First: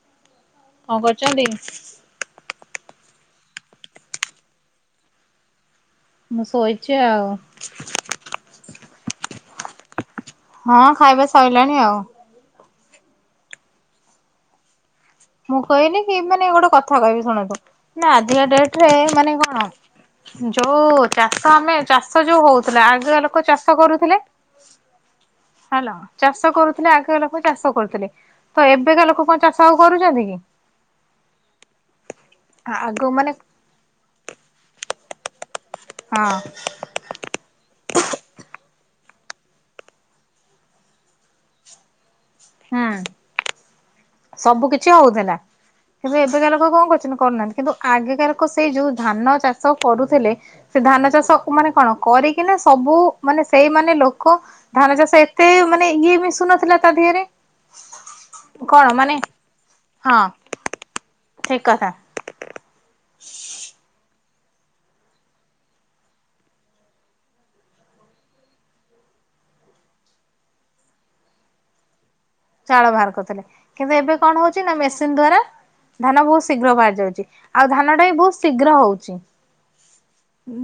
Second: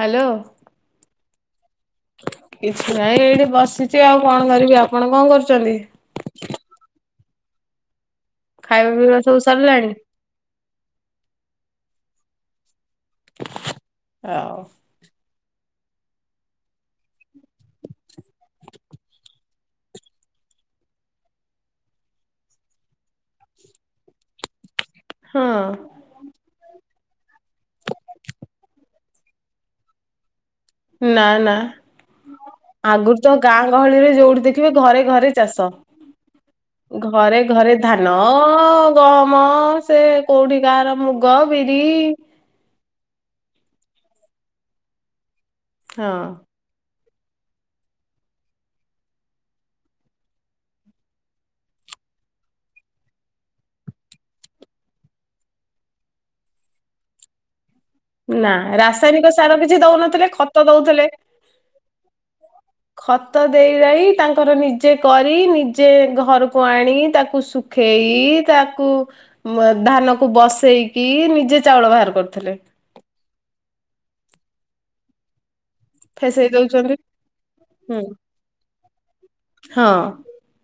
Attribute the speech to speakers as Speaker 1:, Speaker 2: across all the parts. Speaker 1: Hello କିଛି ନାଇଁ ଏଇଠି ବସିଚି ଆଉ କଣ କରିବି ଆପଣ କଣ କରୁଚନ୍ତି?
Speaker 2: ମୁଁ ଶୋଇଚ ଆଉ [inaudible]
Speaker 1: ଖାଇବା ପିବା ସବୁ ସରିଲାଣି।
Speaker 2: ହଁ ଖାଇବା ସଇଲାଣି ଆଉ।
Speaker 1: [inaudible] ହଉ
Speaker 2: ମୁଁ କହିଲି କି ମାନେ ଗୋଟେ କଥା କହିବି ଶୁଣନ୍ତୁ ନା ଆଜିକା ଡେଟେରେ ମାନେ କଣ ଯୋଉ ଚାଷ ଆମେ ଚାଷ ଯୋଉ ହୋଉଥିଲା ଆଗଆ ଲୋକ ଚାଷ କରୁଥିଲେ।
Speaker 1: ହଁ
Speaker 2: ହାଲୋ ଚାଷ କରୁଥିଲେ ଆଗ ଲୋକ ଚାଷ କରୁଥିଲେ ତ ଏବେ କା ଲୋକ କଣ ଚାଷ ଆଉ କରୁଚନ୍ତି କି?
Speaker 1: ନା ନା
Speaker 2: ଆଗ
Speaker 1: ଆଗରୁ
Speaker 2: ମାନେ
Speaker 1: ତ ଗାଁ ଗହଳିରେ ଯୋଉଠି ଦେଖିବେ ଘରେ ଘରେ ଚାଷ
Speaker 2: ହଁ
Speaker 1: ଘରେ ଘରେ ଧାନଅଂ। ଗହମ ସେ କୋଉଟି କା ର ମୁଗ ବିରି।
Speaker 2: ହୁଁ ସବୁ କିଛି ହଉଥିଲା
Speaker 1: ହଁ
Speaker 2: କିନ୍ତୁ ଏବେ କା ଲୋକ କଣଁ କରୁଛନ୍ତି? କରୁହାନ୍ତି କିନ୍ତୁ ଆଗେକାର କ ସେଇ ଯୋଉ ଧାନ ଚାଷ କରୁଥିଲେ ସେ ଧାନ ଚାଷ ମାନେ କଣ କ କରିକିନା ସବୁ ମାନେ ସେଇ ମାନେ ଲୋକ ଧାନ ଚାଷ ଏତେ ମାନେ ଇଏ ମିଶୁନଥିଲା ତା ଦିହେରେ।
Speaker 1: ନା ରାସାୟନିକ ସାର କିଛି
Speaker 2: ହଁ
Speaker 1: ଦୋଉନଥିଲେ ଖତ ଦୋଉଥିଲେ।
Speaker 2: ଠିକ କଥା
Speaker 1: ଖତ ଦେଇ ଦାଇ ତାଙ୍କର ନିଜେ କରି ନିଜେ ଘରକୁ ଆଣି ତାକୁ ଶୁଖେଇ ତାକୁ ମଂ ଧାନ କୁ ବସେଇକି ନିଜେ ଚାଉଳ ବାହାର କରୁ
Speaker 2: ଚାଉଳ ବାହାର କରୁଥିଲେ। କିନ୍ତୁ ଏବେ କଣ ହଉଚି ନା ମେସିନ ଦ୍ଵାରା ଧାନ ବହୁତ
Speaker 1: ଫେସେଇ
Speaker 2: ଶୀଘ୍ର
Speaker 1: ଦଉଛନ୍ତି
Speaker 2: ବାହାରି ଯାଉଚି ଆଉ ଧାନ
Speaker 1: ହୁଁ
Speaker 2: ଟା ବି ବହୁତ ଶୀଘ୍ର ହଉଚି।
Speaker 1: ହଁ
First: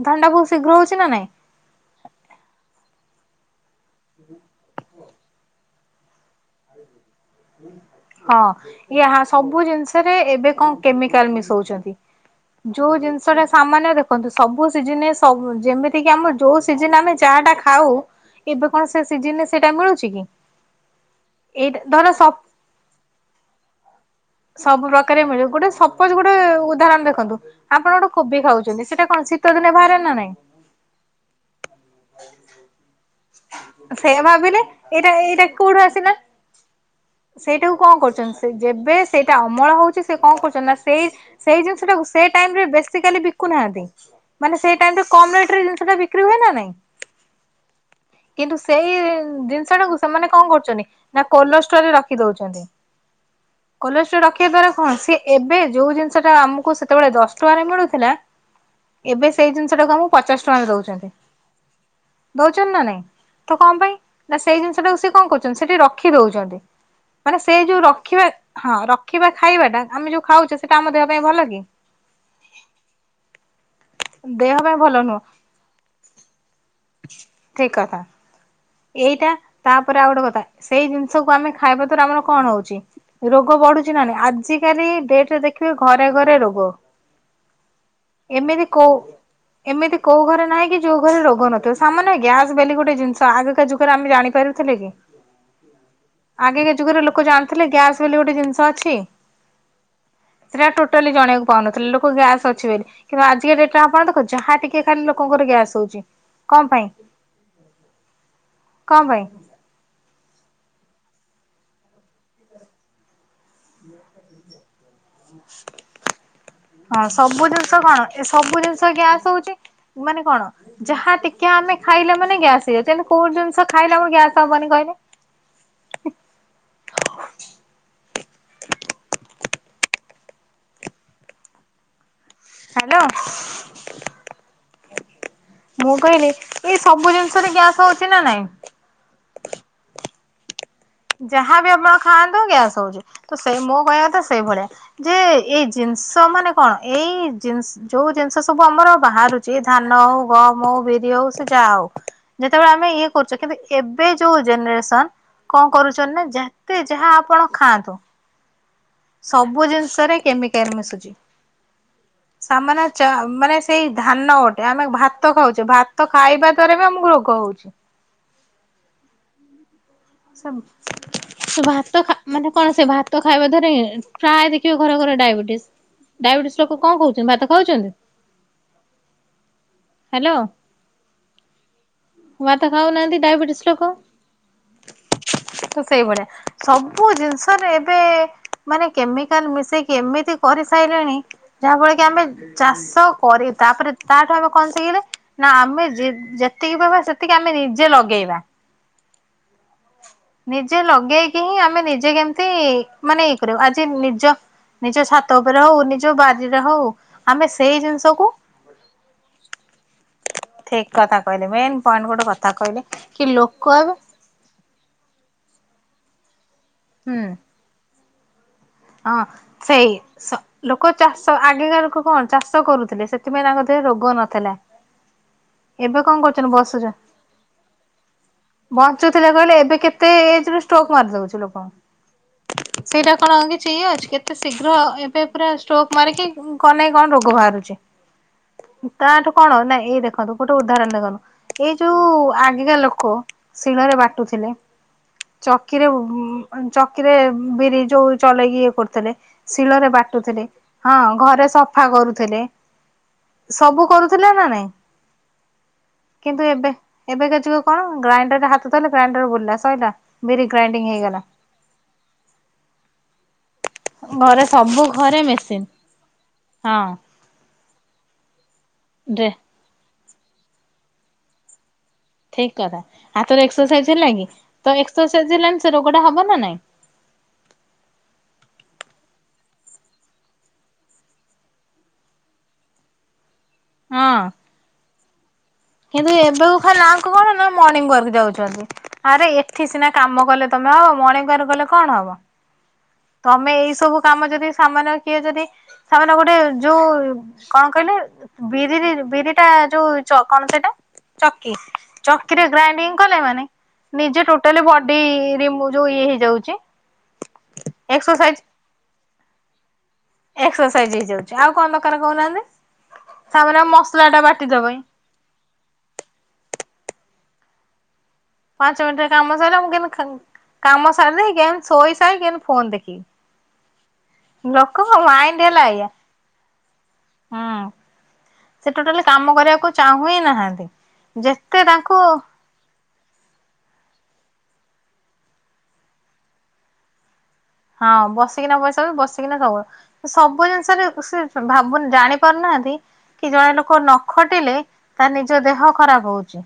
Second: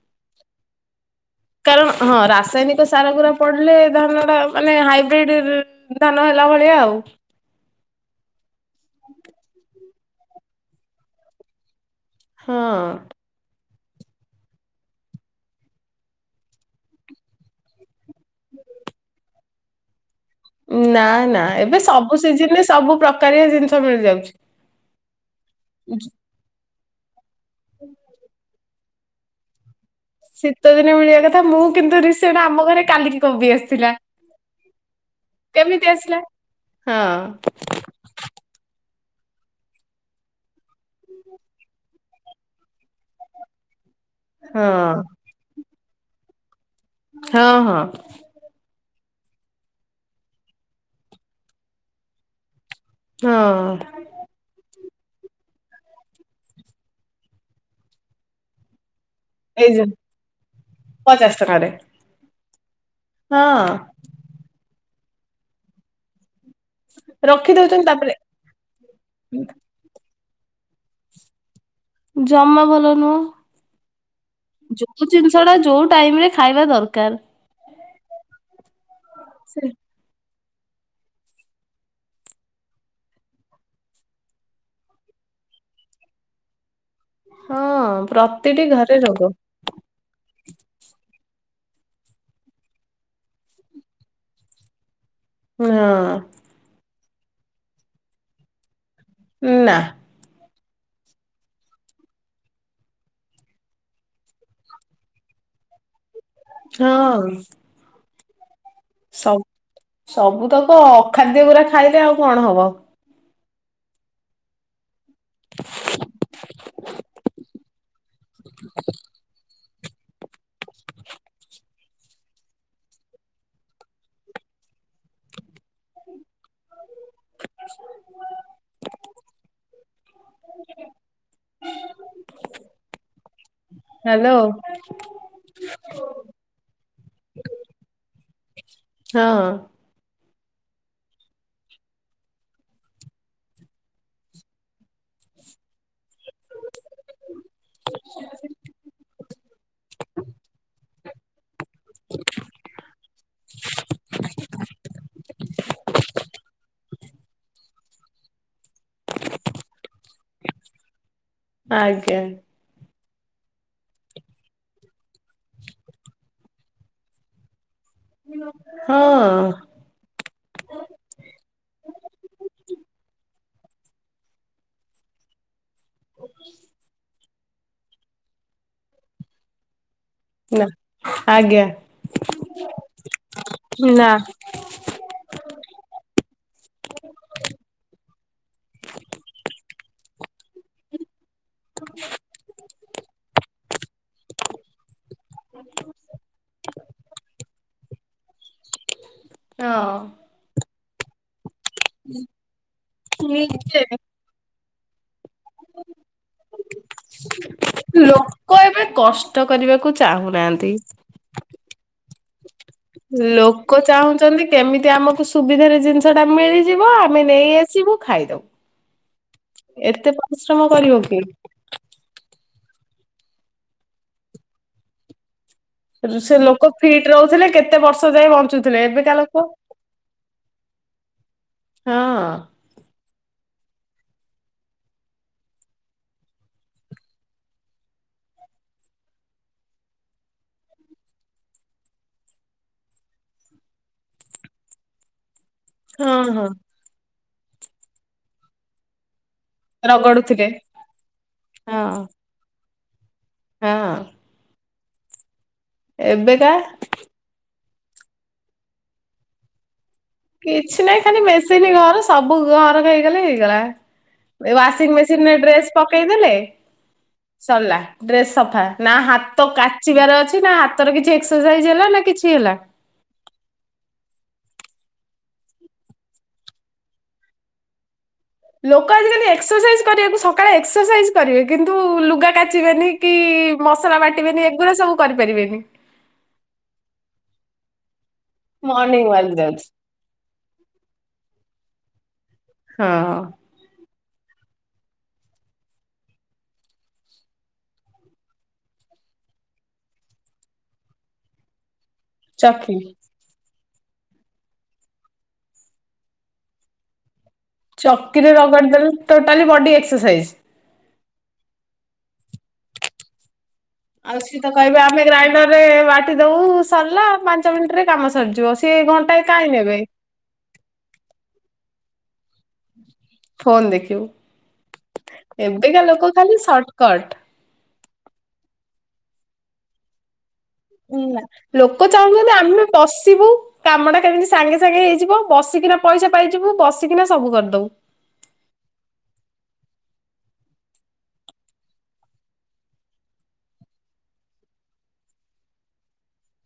Speaker 2: ଧାନଟା ବହୁତ ଶୀଘ୍ର ହୋଉଚି ନା ନାଇଁ?
Speaker 1: କାରଣ ହଁ ରାସାୟନିକ ସାର ଗୁରା ପଡିଲେ ଧାନ ଟା ମାନେ ହାଇବ୍ରିଡ ଧାନ ହେଲା ଭଳିଆ ଆଉ
Speaker 2: ହଁ ଇ ହା ସବୁ ଜିନିଷ ଏବେ କଣ କେମିକାଲ ମିଶୋଉଚନ୍ତି
Speaker 1: ହଁ
Speaker 2: ଯୋଉ ଜିନିଷଟା ସାମାନ୍ ଦେଖନ୍ତୁ ସବୁ ସିଜିନ୍ ନେ ସବୁ ଯେମିତି କି ଆମେ ଯୋଉ ସିଜିନ୍ ଆମେ ଯାହା ଟା ଖାଉ ଏବେ କଣ ସେ ସିିଜିନିନେ ସେଇଟା ମିଳୁଚି କି?
Speaker 1: ନା ନା ଏବେ
Speaker 2: ଏଇଟା ଧର
Speaker 1: ସବୁ
Speaker 2: ସବ
Speaker 1: ସିଜିନରେ ସବୁ ପ୍ରକାରିଆ ଜିନିଷ ମିଳିଯାଉଚି।
Speaker 2: ସବୁ ପ୍ରକାରିଆ ମିଳିବ ଗୋଟେ ସପୋଜ ଗୋଟେ ଉଦାହରଣ ଦେଖନ୍ତୁ ଆପଣ ଗୋଟେ କୋବି ଖାଉଚନ୍ତି। ସେଟା କଣ ଶୀତ ଦିନେ ବାହାରେ। ନା ନାଇଁ
Speaker 1: ଶୀତ ଦିନେ ମିଳିବା କଥା ମୁଁ କିନ୍ତୁ ରିସେଣ୍ଟେ ଆମ ଘରେ କାଲି
Speaker 2: ସେୟା ଭାବିଲେ ଏଇଟା ଏଇଟା କୋଉଁଠୁ ଆସିଲା।
Speaker 1: ହଁ
Speaker 2: ସେଇଟାକୁ କଣ କରୁଚନ୍ତି ସେ ଯେବେ ସେଇଟା ଅମଳ ହଉଚି ସେ କଣ କରୁଚନ୍ତି ନା ସେଇ ସେଇ ଜିନିଷଟାକୁ ସେଇ ଟାଇମରେ ବେସିକାଲି ବିକୁନାହାନ୍ତି। ମାନେ ସେଇ
Speaker 1: ହଁ।
Speaker 2: ଟାଇମ୍ ରେ କମ୍ ରେଟ ରେ ଜିନିଷ ଟା ବିକ୍ରି ହୁଏ ନା ନାଇଁ?
Speaker 1: ହଁ ହଁ।
Speaker 2: କିନ୍ତୁ। ସେଇ ଜିନିଷ ଟାକୁ ସେମାନେ କଣ କରୁଛନ୍ତି ନା କୋଲଷ୍ଟୋରେ ରଖି ଦଉଛନ୍ତି।
Speaker 1: ହଁ
Speaker 2: କୋଲେଷ୍ଟ୍ରର ରଖିବା ଦ୍ଵାରା କଣ ସି ଏବେ ଯୋଉଁ ଜିନିଷ ଟା ଆମକୁ ସେତେବେଳେ ଦଶ ଟଙ୍କାରେ ମିଳୁଥିଲା। ଏବେ ସେଇ
Speaker 1: ଏଇ
Speaker 2: ଜିନିଷ
Speaker 1: ଯୋଉ
Speaker 2: ଟାକୁ ଆମକୁ ପଚାଶ ଟଙ୍କାକୁ ଦଉଛନ୍ତି।
Speaker 1: ପଚାଶ ଟଙ୍କାରେ
Speaker 2: ନା ଦଉଛନ୍ତି ନାଇଁ
Speaker 1: ହଁ
Speaker 2: ତ କଣ ପାଇଁ ନା ସେଇ ଜିନିଷ ଟାକୁ ସିଏ କଣ କରୁଛନ୍ତି ସେଠି ରଖିଦଉଛନ୍ତି। ମାନେ ସେଇ ଯୋଉଁ
Speaker 1: ରଖିଦଉଛନ୍ତି ତାପରେ
Speaker 2: ରଖିବା ହଁ ରଖିବା ଖାଇବା ଟା ଆମେ ଯୋଉଁ ଖାଉଛେ ସେଟା ଆମ ଦେହ ପାଇଁ ଭଲ କି?
Speaker 1: ଜମା ଭଲ ନୁହଁ।
Speaker 2: ଦେହ ପାଇଁ ଭଲ
Speaker 1: ଯୋଉଁ
Speaker 2: ନୁହଁ
Speaker 1: ଜିନିଷ ଟା ଯୋଉଁ ଟାଇମରେ ଖାଇବା ଦରକାର।
Speaker 2: ଠିକ କଥା ଏଇଟା
Speaker 1: ସେ
Speaker 2: ତାପରେ ଆଉ ଗୋଟେ କଥା ସେଇ ଜିନିଷକୁ ଆମେ ଖାଇବା ଦ୍ଵାରା ଆମର କଣ ହଉଛି। ରୋଗ ବଢୁଛି ନାଁ ନାଇଁ ଆଜି କାଲି ଡେଟ୍ ଦେଖି ଘରେ ଘରେ ରୋଗ
Speaker 1: ହଁ
Speaker 2: ଏମିତି
Speaker 1: ପ୍ରତିଟି
Speaker 2: କୋଉଁ
Speaker 1: ଘରେ ରୋଗ
Speaker 2: ଏମିତି କୋଉଁ ଘର ନାଇଁକ କି ଯୋଉଁ ଘରେ ରୋଗ ନଥିବ ସାମାନ୍ୟ ଗ୍ୟାସ ବେଲି ଗୋଟେ ଜିନିଷ ଆଗକା ଯୁଗରେ ଆମେ ଜାଣିପାରୁଥିଲେ କି? ଆଗକା
Speaker 1: ହଁ।
Speaker 2: ଯୁଗରେ ଲୋକ ଜାଣିଥିଲେ ଗ୍ୟାସ୍ ବୋଲି ଗୋଟେ ଜିନିଷ ଅଛି।
Speaker 1: ନାଁ।
Speaker 2: ସେଇଟା ଟୋଟାଲି ଜାଣିବାକୁ ପାଉନଥିଲେ। ଲୋକ ଗ୍ୟାସ୍ ଅଛି ବୋଲି କିନ୍ତୁ ଆଜିକା ଡେଟ ଆପଣ ଦେଖ ଯାହା ଟିକେ ଖାଇଲେ ଲୋକଙ୍କ ଗ୍ୟାସ ହୋଉଚି।
Speaker 1: ହଁ।
Speaker 2: କଣ ପାଇଁ?
Speaker 1: ସବ ସବୁତକ ଅଖାଦ୍ୟ ଗୁରା ଖାଇଦେଲେ କଣ ହବ।
Speaker 2: ହଁ ସବୁ ଜିନିଷ କଣ ଏ ସବୁ ଜିନିଷ ଗ୍ୟାସ ହଉଛି। ମାନେ କଣ ଯାହା ଟିକେ ଆମେ ଖାଇଲେ ମାନେ ଗ୍ୟାସ୍ ହେଇଯାଉଚି। କୋଉଁ ଜିନିଷ ଖାଇଲେ ଆମର ଗ୍ୟାସ୍ ହବନି କ ହୋଉଚି।
Speaker 1: [inaudible] ହଁ
Speaker 2: ହ୍ୟାଲୋ ମୁଁ କହିଲି କି ସବୁ ଜିନିଷରେ ଗ୍ୟାସ ହଉ
Speaker 1: ହଁ।
Speaker 2: ଯାହାବି ଆପଣ ଖାଆନ୍ତୁ ଗ୍ୟାସ ହଉଚି ତ ସେଇ ମୋ କହିବା କଥା ସେଇ ଭଳିଆ ଯେ ଏଇ ଜିନିଷ ତା ମାନେ କଣ ଏଇ ଜିନି ଯୋଉଁ ଜିନିଷ ସବୁ ଆମର ବାହାରୁଚି ଧାନ, ଗହମ, ବିରି [unintelligible] ଯାହା ହଉ ଯେତେବେଳେ ଆମେ ଇଏ କରୁଛେ କିନ୍ତୁ ଏବେ ଯୋଉଁ ଜେନେରେସନ କଣ କରୁଚନ୍ତି ନା ଯେତେ ଯାହା ଆପଣ ଖାଆନ୍ତୁ। ସବୁ ଜିନିଷରେ କେମିକାଲ ମିଶୁଚି।
Speaker 1: ଆଜ୍ଞା।
Speaker 2: [unintelligible] ମାନେ ସେଇ ଧାନ ଗୋଟେ ଆମେ ଭାତ ଖାଉଛେ ଭାତ ଖାଇବା ଦ୍ଵାରା ବି ଆମକୁ ରୋଗ ହେଉଚି।
Speaker 1: ହଉ
Speaker 2: ସେ ଭାତ ମାନେ କଣ ସେ ଭାତ ଖାଇବା ପ୍ରାୟ ଦେଖିବ ଘରେ ଘରେ ଡାଇବେଟିସ ଡାଇବେଟିସ୍ ଲୋକ କଣ ଖାଉଚି ଭାତ ଖାଉଚନ୍ତି।
Speaker 1: ନାଁ। [unintelligible]
Speaker 2: ଭାତ ଖାଉନାହାନ୍ତି ଡାୟବିଟିସ୍ ଲୋକ।
Speaker 1: ନା
Speaker 2: ତ ସେଇଭଳିଆ ସବୁ ଜିନିଷରେ ଏବେ। ମାନେ କେମିକାଲ ମିଶେଇକି ଏମିତି କରିସାଇଲେଣି ଯାହାଫଳେ କି ଆମେ ଚାଷ ଆଉ କରେଇ ତାପରେ ତାଠୁ ଆମେ କଣ ଶିଖିଲଲେ ନା ଆମେ ଯେ ଯେତିକି ପଇବା ସେତିକି ଆମେ ନିଜେ। ଯେ ଲଗେଇବା।
Speaker 1: ହଁ।
Speaker 2: ନିଜେ ଲଗେଇକି ହିଁ ଆମେ ନିଜେ କେମିତି ମାନେ ଇଏ କରିବ
Speaker 1: ନିଜେ
Speaker 2: ଆଜି ନିଜ। ନିଜ ଛାତ ଉପରେ ହଉ ନିଜ ବାରିରେ ହଉ ଆମେ ସେଇ ଜିନିଷକୁ।
Speaker 1: ଲୋକ ଏବେ କଷ୍ଟ କରିବାକୁ ଚାହୁଁନାହାନ୍ତି।
Speaker 2: ଠିକ କଥା କହିଲେ ମେନ୍ ପଏଣ୍ଟ ଗୋଟେ କଥା କହିଲେ କି
Speaker 1: ଲୋକ
Speaker 2: ଏବେ
Speaker 1: ଚାହୁଁଛନ୍ତି କେମିତି ଆମ। କୁ ସୁବିଧାରେ ଜିନିଷ ଟା ମିଳିଯିବ
Speaker 2: ହୁଁ
Speaker 1: ଆମେ ନେଇ ଆସିବୁ ଖାଇଦବୁ।
Speaker 2: ହଁ ସେଇଆ
Speaker 1: ଏତେ
Speaker 2: ସ
Speaker 1: ପରିଶ୍ରମ
Speaker 2: ଲୋକ
Speaker 1: କରିବ କିଏ
Speaker 2: ଚାଷ ଆଗେକା ଲୋକ କଣ ଚାଷ। କରୁଥିଲେ ସେଥିପାଇଁ ତାଙ୍କ ଦେହରେ ରୋଗ ନଥିଲା। ଏବେ କଣ
Speaker 1: ସେ
Speaker 2: କରୁଛନ୍ତି
Speaker 1: ଲୋକ
Speaker 2: ବସୁଛ
Speaker 1: ଫିଟ୍ ରହୁଥିଲେ କେତେ ବର୍ଷ ଯାଏ ଏବେକା
Speaker 2: ବଞ୍ଚୁଥିଲେ
Speaker 1: ଲୋକ
Speaker 2: କହିଲ ଏବେ କେତେ ଏଜେ ରେ ଷ୍ଟ୍ରୋକ। ମାରି ଦଉଛି
Speaker 1: ହଁ
Speaker 2: ଲୋକଙ୍କୁ ସେଇଟା କଣ ହଉ କି ଠିକ ଅଛି କେତେ ଶୀଘ୍ର ଏବେ ପୁରା ଷ୍ଟ୍ରୋକ ମାରିକି କନ୍ ନାଇ କଣ ରୋଗ ବାହାରୁଛି। ତାଠୁ କଣ ନା ଏଇ ଦେଖନ୍ତୁ ଗୋଟେ ଉଦାହରଣ ଦେଖନ୍ତୁ ଏଇ ଯୋଉ ଆଗିକା ଲୋକ। ଶିଳରେ ବାଟୁଥିଲେ। ଚକିରେ
Speaker 1: ହଁ
Speaker 2: ବୁ
Speaker 1: ହଁ
Speaker 2: ଅ ଚକିରେ ବିରି ଯୋଉ ଚଲେଇକି ଇଏ କରୁଥିଲେ। ଶିଳରେ ବାଟୁଥିଲେ
Speaker 1: ରଗଡୁଥିଲେ
Speaker 2: ହଁ ଘରେ ସଫା
Speaker 1: ହଁ।
Speaker 2: କରୁଥିଲେ। ସବୁ
Speaker 1: ହଁ
Speaker 2: କରୁଥିଲା ନା ନାଇଁ। କିନ୍ତୁ
Speaker 1: ଏବେକା
Speaker 2: ଏବେ ଏବେକା ଯୁଗ କଣ ଗ୍ରାଇଣ୍ଡର ରେ ହାତ ଥୋଇଲେ ଗ୍ରାଇଣ୍ଡର ବୁଲିଲା ସଇଲା। ବିରି
Speaker 1: କିଛି
Speaker 2: ଗ୍ରାଇଣ୍ଡିଙ୍ଗ
Speaker 1: ନହିଁ ଖାଲି
Speaker 2: ହେଇଗଲା।
Speaker 1: ମେଶିନି ଘର ସବୁ ଘର ହେଇଗଲେ ହେଇଗଲା।
Speaker 2: ଘରେ ସବୁ
Speaker 1: ୱାସିଂ
Speaker 2: ଘରେ
Speaker 1: ମେସିନରେ
Speaker 2: ମେସିନ୍
Speaker 1: ଡ୍ରେସ୍ ପକେଇଦେଲେ
Speaker 2: ହଁ
Speaker 1: ସରିଲା। ଡ୍ରେସ ସଫା ନା
Speaker 2: ଡ୍ରେ
Speaker 1: ହାତ କାଚିବାର ଅଛି ନା ହାତର କିଛି ଏକ୍ସରସାଇଜ ହେଲା ନା। କିଛି
Speaker 2: ଠିକ
Speaker 1: ହେଲା।
Speaker 2: କଥା ହାତର ଏକ୍ସରସାଇଜ ହେଲା କି। ତ ଏକସରସାଇଜ ହେଲାନି ସେ ରୋଗଟା ହବ ନା ନାଇଁ।
Speaker 1: ଲୋକ ଆଜିକାଲି ଏକ୍ସରସାଇଜ କରିବାକୁ ସକାଳେ ଏକ୍ସରସାଇଜ କରିବେ କିନ୍ତୁ ଲୁଗା କାଚିବେନି କି। ମସଲା
Speaker 2: ହଁ।
Speaker 1: ବାଟିବେନି ଏଗୁଡା ସବୁ କରିପାରିବେନି।
Speaker 2: କିନ୍ତୁ ଏବେ କୁ ଖାଲି ନା କୁ କଣ ନା ମର୍ଣ୍ଣିଙ୍ଗ ୱାର୍କ। ଯାଉଛନ୍ତି
Speaker 1: ମର୍ଣ୍ଣିଂ
Speaker 2: ଆରେ
Speaker 1: ୱାକ୍
Speaker 2: ଏଠି
Speaker 1: ଯାଉଛି।
Speaker 2: ସିନା କାମ କଲେ ତମେ ହବ ମଣିଙ୍ଗି ୱାର୍କ ଗଲେ କଣ ହବ?
Speaker 1: ହଁ
Speaker 2: ତମେ ଏଇ ସବୁ। କାମ ଯଦି ସାମାନ୍ୟ କିୟେ ଯଦି ସାମାନ୍ୟ ଗୋଟେ ଯୋଉ କଣ କହିଲେ ବିରିରେ ବିରି ଟା ଯୋଉ ଚ କଣ ସେଇଟା ଚକି ଚକିରେ
Speaker 1: ଚକି
Speaker 2: ଗ୍ରାଇଣ୍ଡିଙ୍ଗ କଲେ ମାନେ। ନିଜେ ଟୋଟାଲି ବଡି ରିମୁ ଯୋଉ ଇଏ ହେଇ ଯାଉଛି।
Speaker 1: ଚକିରେ ରଗଡି ଦେଲେ ଟୋଟାଲି ବଡି ଏକ
Speaker 2: ଏକ୍ସରସାଇଜ ହେଇଯାଉଛି ଆଉ କଣ ଦରକାର କହୁନାହାନ୍ତି। ସାମାନ୍ୟ ମସଲା
Speaker 1: ଆଉ
Speaker 2: ଟା
Speaker 1: ସିଏ ତ
Speaker 2: ବାଟିବା
Speaker 1: କହିବେ
Speaker 2: ପାଇଁ
Speaker 1: ଆମେ ଗ୍ରାଇଣ୍ଡର ରେ ବାଟି ଦବୁ ସରିଲା ପାଞ୍ଚ ମିନିଟରେ। କାମ ସରିଯିବ ସିଏ
Speaker 2: ପାଞ୍ଚ ମିନିଟରେ
Speaker 1: ଘଣ୍ଟାଏ
Speaker 2: କାମ
Speaker 1: କାହିଁ
Speaker 2: ସାରିଲା ମୁଁ
Speaker 1: ନେବେ
Speaker 2: କେମତି ଖାନ କାମ ସାରି ଦେଇକି କେମତି ଶୋଇ ସାଇ କି କେମତିି ପୋ
Speaker 1: ଫୋନ ଦେଖି
Speaker 2: ଲୋକଙ୍କ ମାଇଣ୍ଡୀ ହେଲା ଏଇଆ
Speaker 1: ଲୋକ ଖାଲି ସର୍ଟକଟ।
Speaker 2: ହୁଁ। ସେ ଟୋଟାଲି କାମ କରିବାକୁ ଚାହୁ ହିଁ ନାହାନ୍ତି। ଯେତେ
Speaker 1: ଲୋକ
Speaker 2: ତାଙ୍କୁ
Speaker 1: ଚାହୁଁଛନ୍ତି ଆମେ ବସିବୁ କାମଟା କେମିତି। ସାଙ୍ଗେ ସାଙ୍ଗେ ହେଇଯିବ ବସିକିନା ପଇସା ପାଇଯିବୁ ବସିକିନା ସବୁ କରିିଦବୁ।
Speaker 2: ହଁ ବସିକିନା ପଇସା ପଇସା ପାଇବୁ ବସିକିନା ସବୁ। ସବୁ ଜିନିଷରେ ସେ ଭାବୁନି ଜାଣି ପାରୁନାହାନ୍ତି। କି ଜଣେ ଲୋକ ନ ଖଟିଲେ ତାର ନିଜ ଦେହ ଖରାପ ହଉଛି।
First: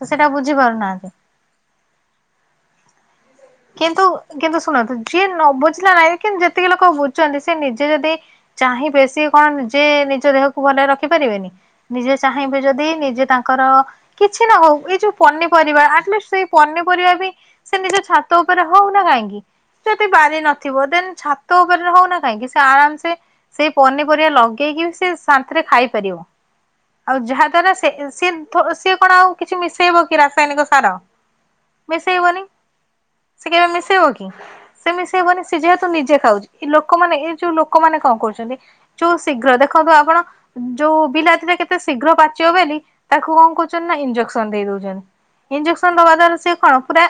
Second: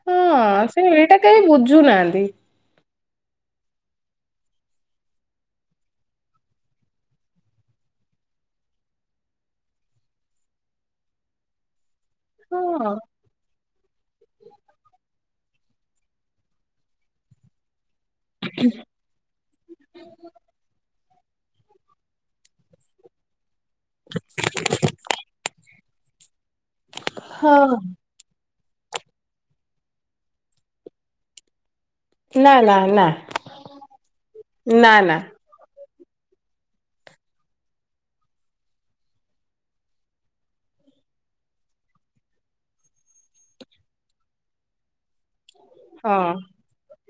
Speaker 2: ସେ ସେଟା
Speaker 1: ହଁ ସେ
Speaker 2: ବୁଝିପାରୁ ନାହାନ୍ତି।
Speaker 1: ଏଇଟା କେହି ବୁଝୁନାହାନ୍ତି
Speaker 2: କିନ୍ତୁ କିନ୍ତୁ ଶୁଣନ୍ତୁ ଯିଏ ନ ବୁଝିଲା ନାହିଁ କିନ୍ତୁ ଯେତିକି ଲୋକ ବୁଝୁଛନ୍ତି ସେ ନିଜେ ଯଦି। ଚାହିଁବେ ଶୀଏ କଣ ନିଯେ ନିଜ ଦେହକୁ ଭଲରେ ରଖି ପାରିବେନି। ନିଜେ ଚାହିଁବେ ଯଦି
Speaker 1: ହଁ।
Speaker 2: ନିଜେ ତାଙ୍କର କିଛି ନା ହଉ ଏଇ ଯୋଉ ପନି ପରିବା ଅଟଲିଷ୍ଟ ସେଇ ପନିପରିବା ବି ସେ ନିଜ ତୋ ଉପରେ ହଉନା କାହିଁକି ଯଦି ବାରି ନଥିବ ଦେ ଛାତ ଉପରେ ହଉନା କାହିଁକି ସେ ଆରାମ ସେ ସେଇ ପନିପରିବା ଲଗେଇକି ସେ ସାନ୍ତିରେ ଖାଇପାରିବ। ଆଉ ଯାହା
Speaker 1: ହଁ
Speaker 2: ଦ୍ଵାରା ସେ ସେ ସିଏ କଣ ଆଉ କିଛି ମିଶେଇବ କି ରାସାୟନିକ ସାର। ମିଶେଇବନି
Speaker 1: ନା ନା ନା।
Speaker 2: ସେ କେବେ ମିଶେଇବ କି
Speaker 1: ନା
Speaker 2: ସେ
Speaker 1: ନା
Speaker 2: ମିଶେଇବନି ସ ଯେହତ ନିଜେ ଖାଉଛି ଲୋକ ମାନେ ଏଇ ଯୋଉ ଲୋକମାନେ କଣ କରୁଛନ୍ତି ଯୋଉ ଶୀଘ୍ର ଦେଖନ୍ତୁ ଆପଣ ଯୋଉ ବିଲାତି ଟା କେତେ ଶୀଘ୍ର ପାଚିବ ବୋଲି ତାକୁ କଣ କହୁଛ ନା ଇଞ୍ଜେକ୍ସନ ଦେଇ ଦଉଛନ୍ତି। ଇଞ୍ଜେସନ ଦବା
Speaker 1: ହଁ
Speaker 2: ଦ୍ଵାରା ସିଏ କଣ ପୁରା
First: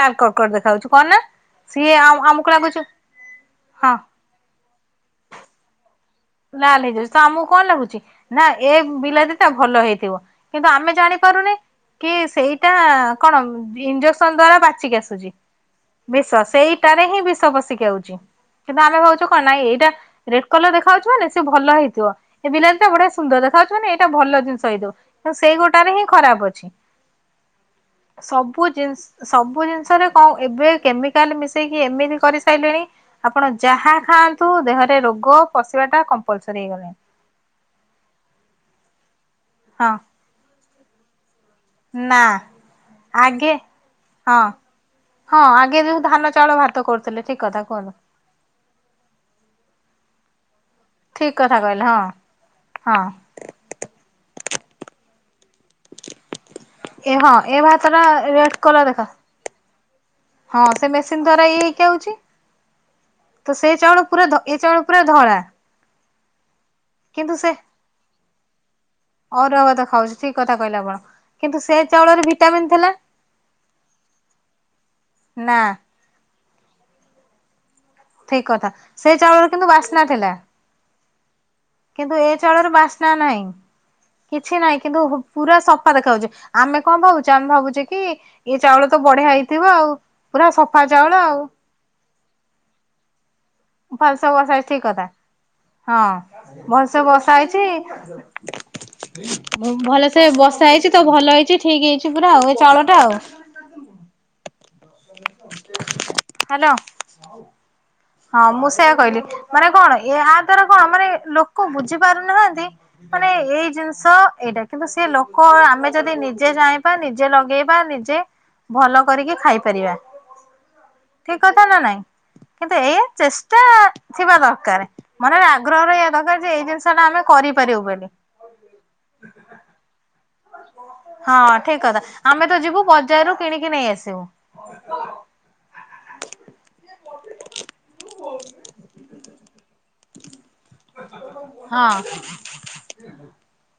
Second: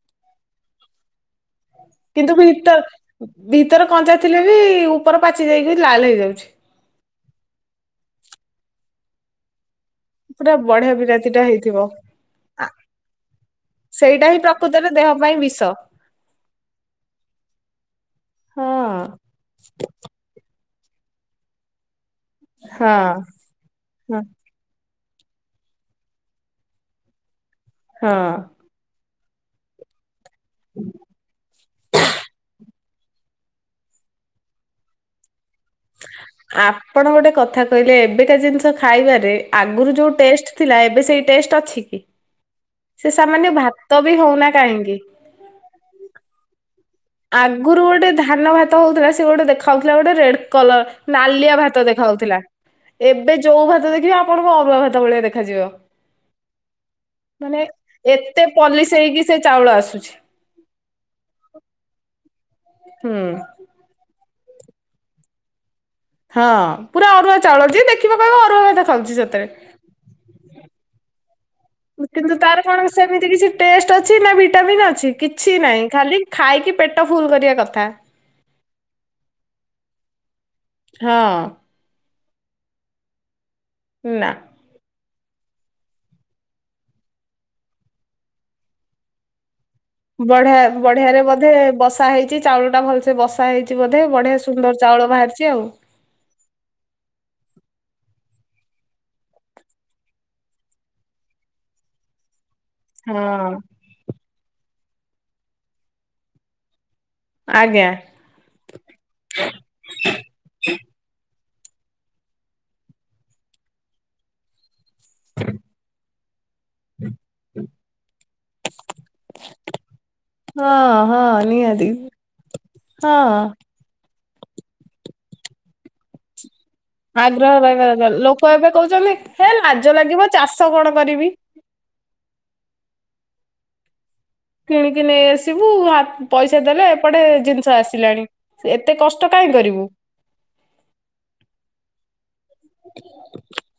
Speaker 2: ଲାଲ୍ କଡକଡ ଦେଖା ଯାଉଛି କଣ ନା ସିଏ
Speaker 1: କିନ୍ତୁ
Speaker 2: ଆମକୁ ଲାଗୁଛି
Speaker 1: ଭିତର ଭିତର
Speaker 2: ହଁ
Speaker 1: କଞ୍ଚା ଥିଲେ ବି ଉପର ପାଚି ଯାଇକି ଲାଲ ହେଇଯାଉ
Speaker 2: ଲାଲ ହେଇଯାଉଛି ତ ଆମକୁ କଣ ଲାଗୁଛି ନା ଏ ବିଲାତି ତା ଭଲ ହେଇ ଥିବ
Speaker 1: ପୁରା
Speaker 2: କିନ୍ତୁ
Speaker 1: ବଢିଆ
Speaker 2: ଆମେ ଜାଣି
Speaker 1: ବିଲାତି ଟା
Speaker 2: ପାରୁନେ?
Speaker 1: ହେଇଥିବ
Speaker 2: କି
Speaker 1: ଆ
Speaker 2: ସେଇଟା କଣ
Speaker 1: ସେଇଟା
Speaker 2: ଇଞ୍ଜେକ୍ସନ
Speaker 1: ହିଁ
Speaker 2: ଦ୍ଵାରା
Speaker 1: ପ୍ରକୃତରେ
Speaker 2: ପାଚିକି
Speaker 1: ଦେହ
Speaker 2: ଆସୁଛି।
Speaker 1: ପାଇଁ ବିଷ।
Speaker 2: ବିଷ ସେଇଟାରେ ହିଁ ବିଷ ବପସିଚି। କିନ୍ତୁ
Speaker 1: ହଁ
Speaker 2: ଆମେ ଭାବଛୁ କଣ ନାଇଁ ଏଇଟା ରେଡ କଲର ଦେଖା ଯାଉଛି ମାନେ ସେ ଭଲ ହେଇଥିବ। ଏ ବିଲାତିଟ
Speaker 1: ହଁ
Speaker 2: ବଢିଆ ସୁନ୍ଦର ଦେଖା ଯାଉଛି ମାନେ ଏଟା
Speaker 1: ହଁ।
Speaker 2: ଭଲ ଜିନିଷ ହେଇଥିବ। ସେଇ ଗୋଟାରେ ହିଁ ଖରାପ ଅଛି
Speaker 1: ହଁ
Speaker 2: ସବୁ ଜିନିଷ ସବୁ ଜିନିଷରେ କଣ ଏବେ କେମିକାଲ ମିଶେଇକି ଏମିତି କରିସାଇଲେଣି। ଆପଣ ଯାହା ଖାଆନ୍ତୁ ଦେହରେ ରୋଗ ପଶିବା ଟା କମ୍ପଲସରୀ ହେଇଗଲାଣି
Speaker 1: ଆପଣ ଗୋଟେ କଥା କହିଲେ ଏବେକା ଜିନିଷ ଖାଇବାରେ
Speaker 2: ହଁ
Speaker 1: ଆଗରୁ ଯୋଉ ଟେଷ୍ଟ ଥିଲା ଏବେ ସେଇ ଟେଷ୍ଟ ଅଛି କି?
Speaker 2: ନା।
Speaker 1: ସେ ସାମାନ୍ୟ
Speaker 2: ଆଗେ
Speaker 1: ଭାତ ବି
Speaker 2: ହଁ
Speaker 1: ହଉନା କାହିଁକି?
Speaker 2: ହଁ ଆଗେ ଯୋଉ ଧାନ ଚାଉଳ ଭାତ କରୁ
Speaker 1: ଆଗରୁ ଗୋଟେ ଧାନ ଭାତ ହଉଥିଲା ସେ ଗୋଟେ ଦେଖା ହାଉଥିଲା ଗୋଟେ ରେଡ କଲର
Speaker 2: ଠିକ
Speaker 1: ନାଲିଆ
Speaker 2: କଥା
Speaker 1: ଭାତ
Speaker 2: କହିଲେ ହଁ
Speaker 1: ଦେଖାଯାଉଥିଲା
Speaker 2: ହଁ।
Speaker 1: ଏବେ ଯୋଉ ଭାତ ଦେଖିବେ ଆପଣଙ୍କୁ ଅରୁଆ ଭାତ ଭଳିଆ ଦେଖ ଖାଜିବ
Speaker 2: ଏ ହଁ ଏ
Speaker 1: ମାନେ
Speaker 2: ଭାତ ଟା
Speaker 1: ଏତେ
Speaker 2: ରେଡ୍ କଲର
Speaker 1: ପଲିସ
Speaker 2: ଦେଖ
Speaker 1: ହେଇକି ସେ ଚାଉଳ ଆସୁଛି।
Speaker 2: ହଁ ସେ ମେସିନ ଦ୍ଵାରା ଇଥି ହେଉଛି
Speaker 1: ହୁଁ
Speaker 2: ତ ସେ ଚାଉଳ ପୁରା ଏ ଚାଉଳ ପୁରା ଧଳା।
Speaker 1: ହଁ ପୁରା
Speaker 2: କିନ୍ତୁ
Speaker 1: ଅରୁଆ
Speaker 2: ସେ
Speaker 1: ଚାଉଳ ଯିଏ ଦେଖିବ କହିବ ଅରୁଆ ଭାତ ଖାଉଚି ସେତେ
Speaker 2: ଅରୁଆ ଭାତ ଖାଉଛି ଠିକ କଥା କହିଲେ ଆପଣ। କିନ୍ତୁ ସେ ଚାଉଳରେ
Speaker 1: କିନ୍ତୁ ତାର
Speaker 2: ଭିଟାମିନ୍
Speaker 1: କଣ
Speaker 2: ଥିଲା
Speaker 1: ସେମିତି କିଛି ଟେଷ୍ଟ ଅଛି ନା ଭିଟାମିନ୍ ଅଛି କିଛି
Speaker 2: ନା
Speaker 1: ନାହିଁ ଖାଲି ଖାଇକି ପେଟ ଫୁଲ କରିବା କଥା।
Speaker 2: ଠିକ କଥା ସେଇ ଚାଉଳରେ କିନ୍ତୁ ବାସ୍ନା ଥିଲା।
Speaker 1: ହଁ।
Speaker 2: କିନ୍ତୁ ଏ ଚଳର ବାସ୍ନା ନାହିଁ
Speaker 1: ନା।
Speaker 2: କିଛି ନାହିଁ କିନ୍ତୁ? ପୁରା ସଫା ଦେଖାାଯାଉଛଛି ଆମେ କଣ ଭାବୁଛେ ଆମେ ଭାବୁଛେ କି ଏ ଚାଉଳ ତ ବଢିଆ ହେଇ
Speaker 1: ବଢିଆ ବଢିଆରେ ବୋଧେ ବସା ହେଇଛିି ଚାଉଳ ଟା ଭଲ ବସା ହେଇଛି ବୋଧେ
Speaker 2: ଭଲସେ
Speaker 1: ବଢିଆ
Speaker 2: ବସା ହେଇଛି
Speaker 1: ସୁନ୍ଦର
Speaker 2: ଠିକ କଥା
Speaker 1: ଚାଉଳ ବାହାରି ଆଉ।
Speaker 2: ହଁ ବଲଷ ବଶ। ହେଇଛି ତ [unintelligible] ଭଲସେ ବସା ହେଇଛି ତ ଭଲ ହେଇଛି ଠିକ ହେଇଛି ପୁରା ଆଉ। ଚାଉଳ ଟା
Speaker 1: ହଁ
Speaker 2: ଆଉ। ହ୍ୟାଲୋ।
Speaker 1: ଆଜ୍ଞା।
Speaker 2: ହଁ ମୁଁ ସେୟା କହିଲି ମାନେ କଣ ଏହା ଦ୍ଵାରା କଣ ମାନେ ଲୋକ ବୁଝି ପାରୁନାହାନ୍ତି ମାନେ ଏଇ ଜିନିଷ କିନ୍ତୁ ସିଏ ଲୋକ ଆମେ ଯଦି ନିଜେ ଯାଇବା ନିଜେ ଲଗେଇବା ନିଜେ ଭଲ କରିକି ଖାଇପାରିବା।
Speaker 1: ହଁ ହଁ ନିହାତି।
Speaker 2: ଇ
Speaker 1: ହଁ
Speaker 2: ଚେଷ୍ଟା ଥିବା ଦରକାର ମାନେ ଆଗ୍ରହ ରହିବା ଦରକାର ଯେ ଏଇ ଜିନିଷ ଟା ଆମେ
Speaker 1: ଆଗ୍ରହ
Speaker 2: କରିପାରିବୁ ବୋଲି।
Speaker 1: ରହିବାର ଲୋକ ଏବେ କହୁଛନ୍ତି ହେ ଲାଜ ଲାଗିବ। ଚାଷ କଣ କରିବି।
Speaker 2: ହଁ ଠିକ କଥା ଆମେ ତ ଯିବୁ ବଜାରରୁୁ କିଣିକି ନେଇ ଆସିବୁ।
Speaker 1: କିଣିକି ନେଇ ଆସିବୁ ହା ପଇସା ଦେଲେ ଏପଟେ ଜିନିଷ ଆସିଲାଣି ଏତେ କଷ୍ଟ କାହିଁ କରିବୁ।
Speaker 2: ହଁ [unintelligible]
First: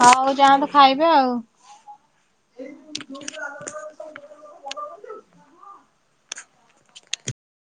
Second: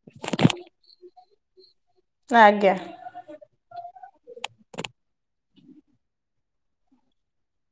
Speaker 2: ହୋଉ ଯାଆନ୍ତୁ ଖାଇବେ ଆଉ।
Speaker 1: ଆଜ୍ଞା।